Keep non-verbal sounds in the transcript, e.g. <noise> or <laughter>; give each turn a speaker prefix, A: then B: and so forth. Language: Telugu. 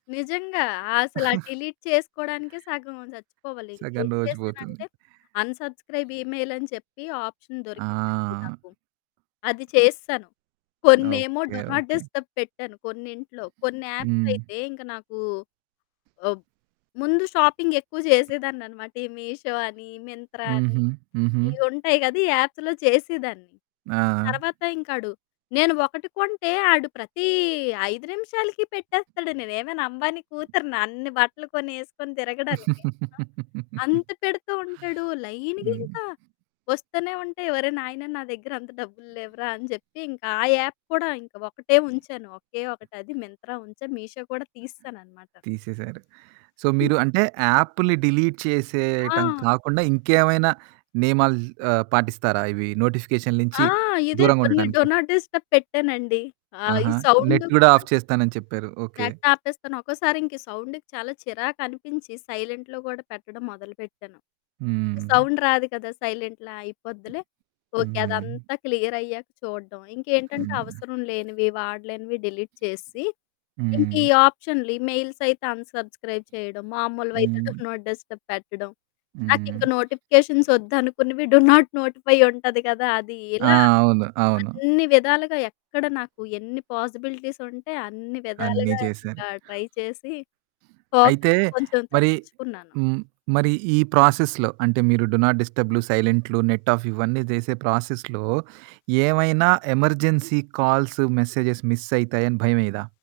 A: నిజంగా. అసలు ఆ
B: <chuckles>
A: డిలీట్ చేసుకోడానికే సగం చచ్చిపోవాలి,
B: సగం
A: ఏం
B: రోజు పోతుంది.
A: చేశానంటే అన్సబ్స్క్రైబ్ ఈమెయిల్ అని చెప్పి ఆప్షన్ దొరికిందండి
B: ఆ!
A: నాకు, అది చేసెశాను. కొన్నేమో
B: okay.
A: Do not
B: okay.
A: Disturb పెట్టాను కొన్నింట్లో. కొన్ని యాప్స్
B: హ్మ్.
A: అయితే ఇంక నాకు ఆహ్, ముందు షాపింగ్ ఎక్కువ చేసేదాన్నన్నమాట. ఈ మీషో అని, మింత్రా అని
B: హుహు. హుహు.
A: ఇయి ఉంటాయి కదా! ఈ యాప్స్‌లో చేసేదాన్ని.
B: ఆ!
A: తర్వాత ఇంకా అడు నేను ఒకటి కొంటే, ఆడు ప్రతి 5 నిమిషాలకి పెట్టేస్తాడు, నేనేమైనా 'అంబానీ' కూతుర్నా? అన్ని బట్టలు కొని, ఏసుకొని తిరగడానికి. ఆ!
B: <laughs>
A: అంత పెడుతూ ఉంటాడు, లైన్‌గా
B: హ్మ్.
A: ఇంకా వస్తూనే ఉంటాయి. ఒరేయ్! నాయనా నా దగ్గర అంత డబ్బులు లేవురా, అని చెప్పి, ఇంకా ఆ యాప్ కూడా ఒకటే ఉంచాను, ఒకే ఒకటి అది మింత్రా ఉంచాను, మీషో కూడా తీసేసాననమాట.
B: తీసేసారు. సో, మీరు అంటే యాప్లు డిలీట్ చేసేయటం
A: ఆ!
B: కాకుండా, ఇంకేమైనా నియమాలు ఆహ్, పాటిస్తారా? ఇవి నోటిఫికేషన్ నుంచి
A: ఆ! ఇదే
B: దూరంగా
A: కొన్ని డు
B: ఉండటానికి.
A: నాట్ డిస్టర్బ్ పెట్టానండి. ఆహ్, ఈ
B: ఆహా!
A: సౌండ్.
B: నెట్ గూడా
A: కూడా
B: ఆఫ్ చేస్తాను అని చెప్పారు. ఓకె.
A: నెట్ ఆపేస్తాను, ఒక్కోసారి ఇంక ఈ సౌండ్‌కి చాలా చిరాకు అనిపించి సైలెంట్‌లో కూడా పెట్టడం మొదలుపెట్టాను. ఇగా
B: హ్మ్.
A: సౌండ్ రాదు కదా! సైలెంట్‌లో అయిపోద్దిలే, ఓకె
B: హ్మ్.
A: అదంతా క్లియర్ అయ్యాక చూడ్డం. ఇంకేంటంటే
B: హ్మ్.
A: అవసరం లేనివి, వాడలేనివి డిలీట్ చేసి. ఇంకా ఈ
B: హ్మ్.
A: ఆప్షన్లు ఈమెయిల్స్ అయితే అన్సబ్స్క్రైబ్ చేయడం. మామూలువి అయితే
B: హ్మ్.
A: డు నాట్ డిస్టర్బ్ పెట్టడం.
B: హ్మ్.
A: నాకింక నోటిఫికేషన్స్ వద్దనుకున్నవి డు నాట్ నోటిఫై ఉంటుంది కదా! అది.
B: ఆ!
A: ఇలా
B: అవును. అవును.
A: అన్ని విధాలుగా ఎక్కడ నాకు ఎన్ని పాసిబిలిటీస్ ఉంటే, అన్ని
B: అన్నీ
A: విధాలుగా
B: చేశారు.
A: ఇంకా, ట్రై చేసి, ఫోకస్
B: అయితే
A: కొంచెం
B: మరి
A: తగ్గించుకున్నాను.
B: హ్మ్, మరి ఈ ప్రాసెస్‌లో అంటే మీరు డు నాట్‌ డిస్టర్బ్‌లు, సైలెంట్లు నెట్ ఆఫ్ ఇవన్నీ చేసే ప్రాసెస్‌లో ఏమైనా ఎమర్జెన్సీ కాల్స్, మెసేజెస్ మిస్ అయితాయని భయమేయదా?